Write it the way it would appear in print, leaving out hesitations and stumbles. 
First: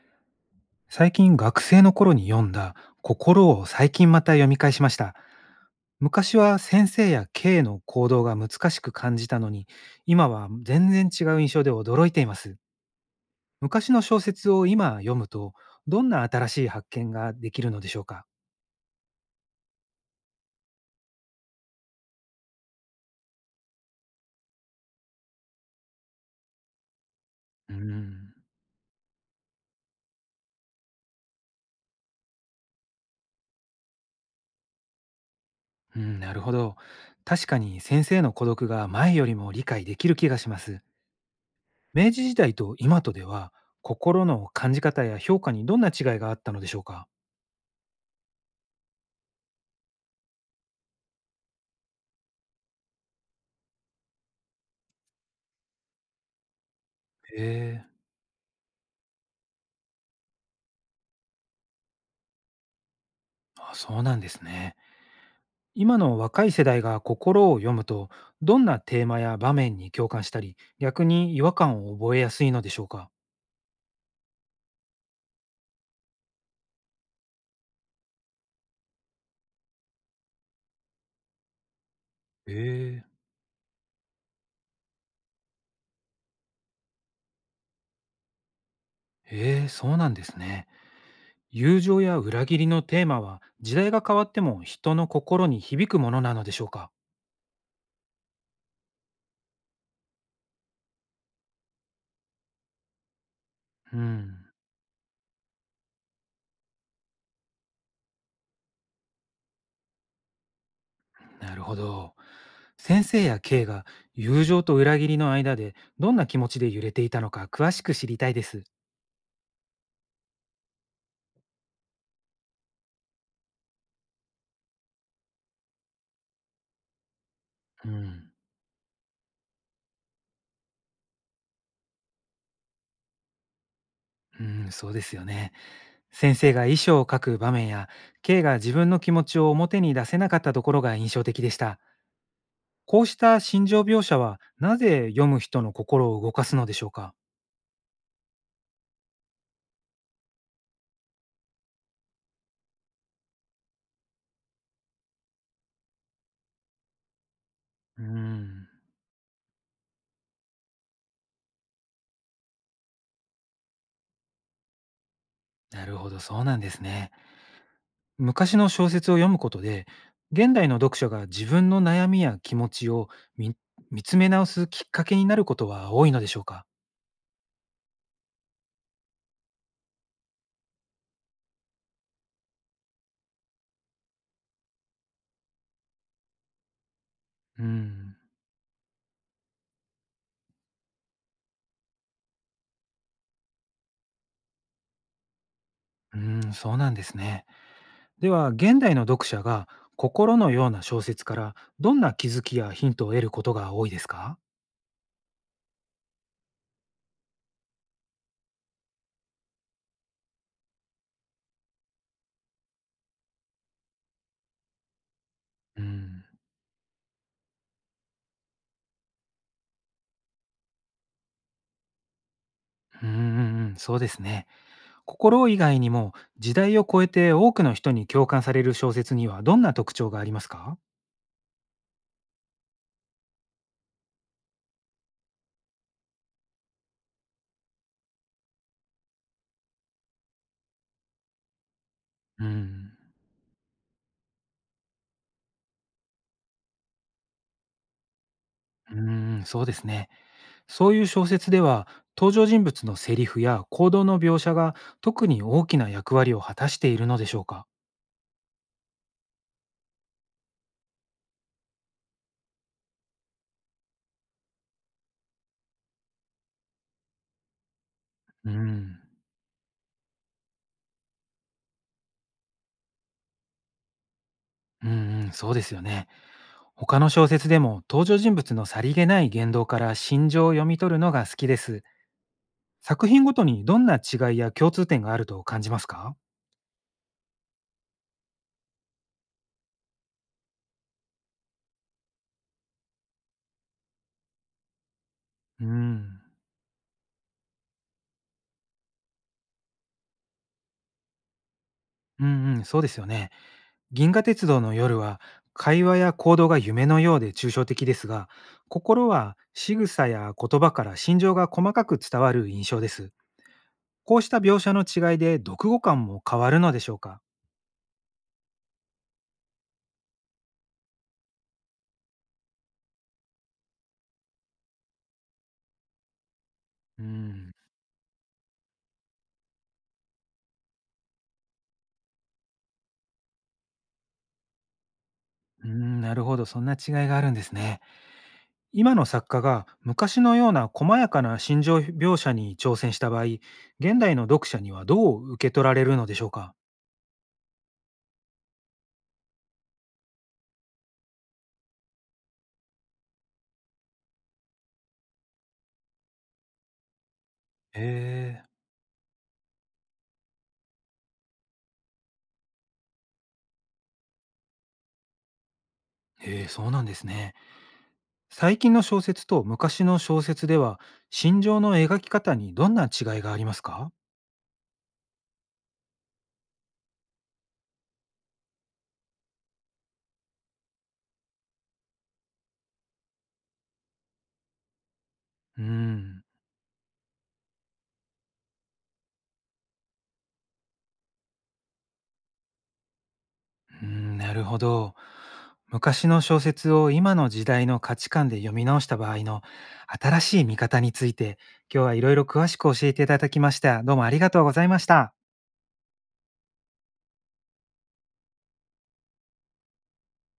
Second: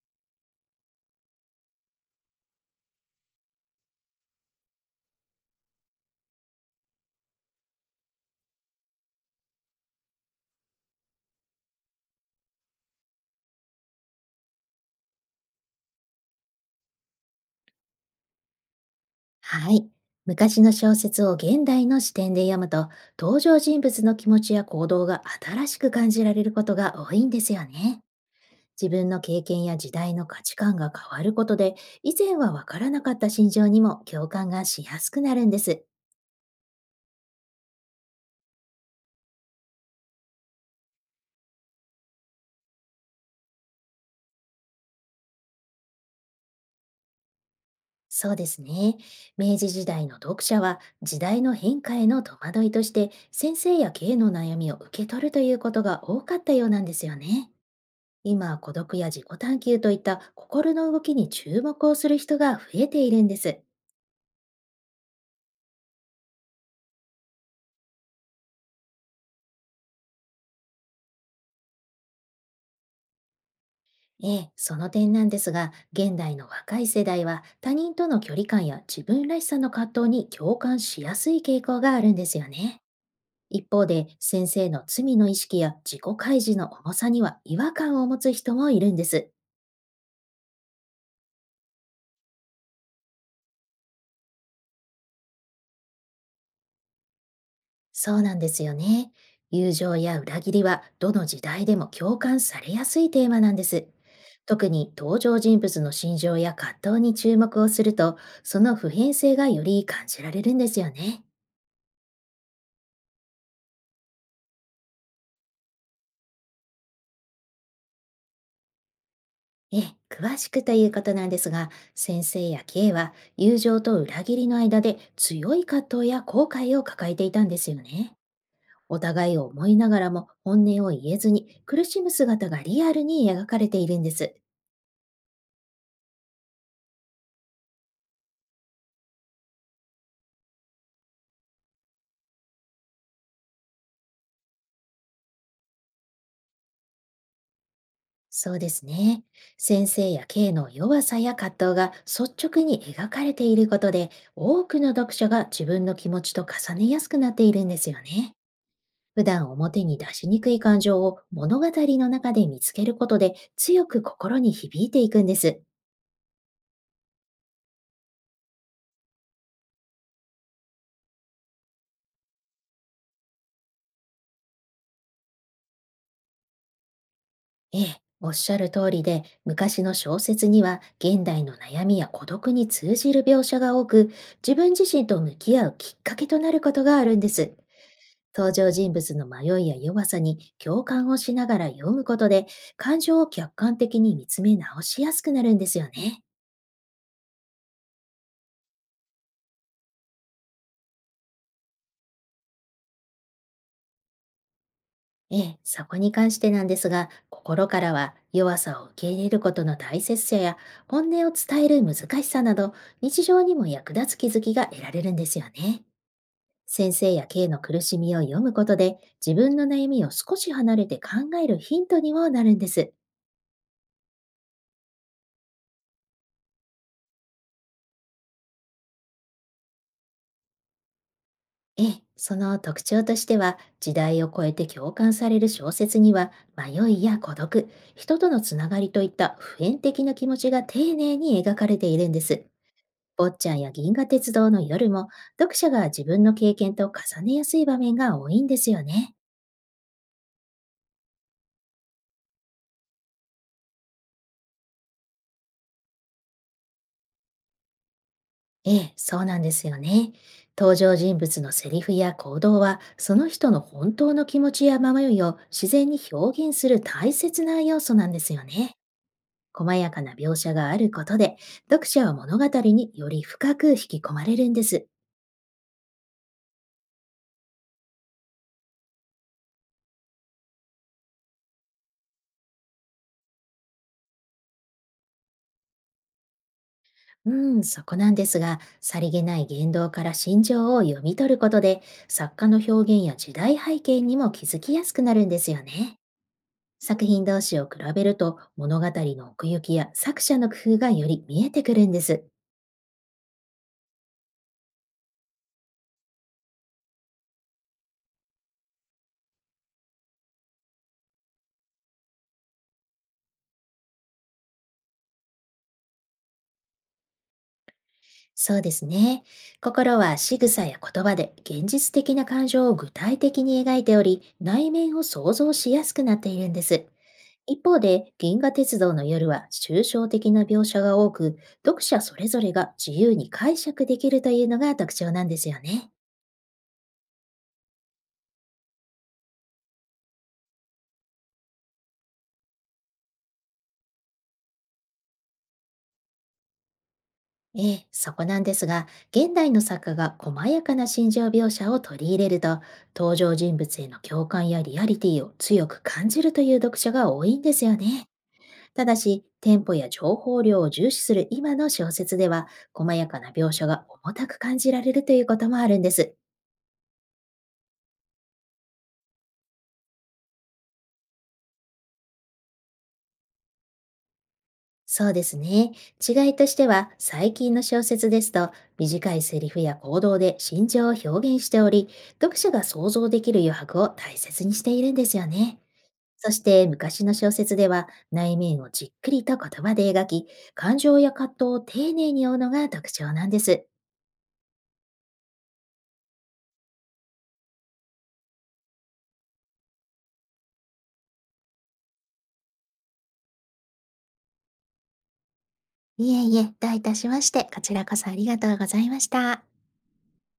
最近学生の頃に読んだ心を最近また読み返しました。昔は先生や K の行動が難しく感じたのに、今は全然違う印象で驚いています。昔の小説を今読むと、どんな新しい発見ができるのでしょうか？はい。昔の小説を現代の視点で読むと、登場人物の気持ちや行動が新しく感じられることが多いんですようーね。ん、自分の経験や時代の価値観が変わることで、以前はわからなかった心情にも共感がしやすくなるんです。うん、なるほど。確かに先生の孤独が前よりも理解できる気がします。明治時代と今とでは、心の感じ方や評価にどんな違いがあったのでしょうか？そうですね。明治時代の読者は、時代の変化への戸惑いとして、先生や経営の悩みを受け取るということが多かったようなんですよへね。え、今、孤独や自己探求といった心の動きに注目をする人が増えているんです。あ、そうなんですね。今の若い世代が心を読むと、どんなテーマや場面に共感したり、逆に違和感を覚えやすいのでしょうか？ええ、その点なんですが、現代の若い世代は他人との距離感や自分らしさの葛藤に共感しやすい傾向があるんですよね。ええ。一方で、先生の罪の意識や自己開示の重さには違和感を持つ人もいるんです。へえ、そうなんですね。友情や裏切りのテーマは、時代が変わっても人の心に響くものなのでしょうか？そうなんですよね。友情や裏切りはどの時代でも共感されやすいテーマなんです。うん、特に登場人物の心情や葛藤に注目をすると、その普遍性がより感じられるんですよね。なるほど。先生や K が友情と裏切りの間でどんな気持ちで揺れていたのか詳しく知りたいです。ええ、詳しくということなんですが、先生や K は友情と裏切りの間で強い葛藤や後悔を抱えていたんですようね。ん。お互いを思いながらも本音を言えずに苦しむ姿がリアルに描かれているんです。うん、そうですよね。先生が衣装を描く場面や、K が自分の気持ちを表に出せなかったところが印象的でした。こうした心情描写は、なぜ読む人の心を動かすのでしょうか？そうですね。先生や K の弱さや葛藤が率直に描かれていることで、多くの読者が自分の気持ちと重ねやすくなっているんですうよーね。ん、普段表に出しにくい感情を物語の中で見つけることで、強く心に響いていくんです。なるほど、そうなんですね。昔の小説を読むことで、現代の読者が自分の悩みや気持ちを見見つめ直すきっかけになることは多いのでしょうか？ええ、おっしゃる通りで、昔の小説には現代の悩みや孤独に通じる描写が多く、自分自身と向き合うきっかけとなることがあるんです。うーん、登場人物の迷いや弱さに共感をしながら読むことで、感情を客観的に見つめ直しやすくなるんですようね。ーん、そうなんですね。では現代の読者が心のような小説からどんな気づきやヒントを得ることが多いですか？ええ、そこに関してなんですが、心からは弱さを受け入れることの大切さや、本音を伝える難しさなど、日常にも役立つ気づきが得られるんですようね。ん、先生や K の苦しみを読むことで、自分の悩みを少し離れて考えるヒントにもなるんです。うんうんうん、そうですね。心以外にも時代を超えて多くの人に共感される小説にはどんな特徴がありますか？ええ、その特徴としては、時代を超えて共感される小説には、迷いや孤独、人とのつながりといった普遍的な気持ちが丁寧に描かれているんでうす。ん、坊ちゃんや銀河鉄道の夜も、読者が自分の経験と重ねやすい場面が多いんですようね。ん、そうですね。そういう小説では登場人物のセリフや行動の描写が特に大きな役割を果たしているのでしょうか？ええ、そうなんですよね。登場人物のセリフや行動は、その人の本当の気持ちや迷いを自然に表現する大切な要素なんですようね。ん、細やかな描写があることで、読者は物語により深く引き込まれるんです。うんうん、そうですよね。他の小説でも登場人物のさりげない言動から心情を読み取るのが好きです。作品ごとにどんな違いや共通点があると感じますか？うん、そこなんですが、さりげない言動から心情を読み取ることで、作家の表現や時代背景にも気づきやすくなるんですようーね。ん。作品同士を比べると、物語の奥行きや作者の工夫がより見えてくるんです。うんうん、そうですよね。銀河鉄道の夜は会話や行動が夢のようで抽象的ですが、心は仕草や言葉から心情が細かく伝わる印象です。こうした描写の違いで読後感も変わるのでしょうか？そうですね。心は仕草や言葉で現実的な感情を具体的に描いており、内面を想像しやすくなっているんです。うん。一方で、銀河鉄道の夜は抽象的な描写が多く、読者それぞれが自由に解釈できるというのが特徴なんですようーね。ん、なるほど。そんな違いがあるんですね。今の作家が昔のような細やかな心情描写に挑戦した場合、現代の読者にはどう受け取られるのでしょうか？ええ、そこなんですが、現代の作家が細やかな心情描写を取り入れると、登場人物への共感やリアリティを強く感じるという読者が多いんですよへね。ただし、テンポや情報量を重視する今の小説では、細やかな描写が重たく感じられるということもあるんです。え、へえ、そうなんですね。最近の小説と昔の小説では、心情の描き方にどんな違いがありますか？そうですね。違いとしては、最近の小説ですと、短いセリフや行動で心情を表現しており、読者が想像できる余白を大切にしているんですよね。うーん、そして昔の小説では内面をじっくりと言葉で描き、感情や葛藤を丁寧に追うのが特徴なんです。うーん、なるほど。昔の小説を今の時代の価値観で読み直した場合の新しい見方について、今日はいろいろ詳しく教えていただきました。どうもありがとうございました。いえいえ、どういたしまして。こちらこそありがとうございました。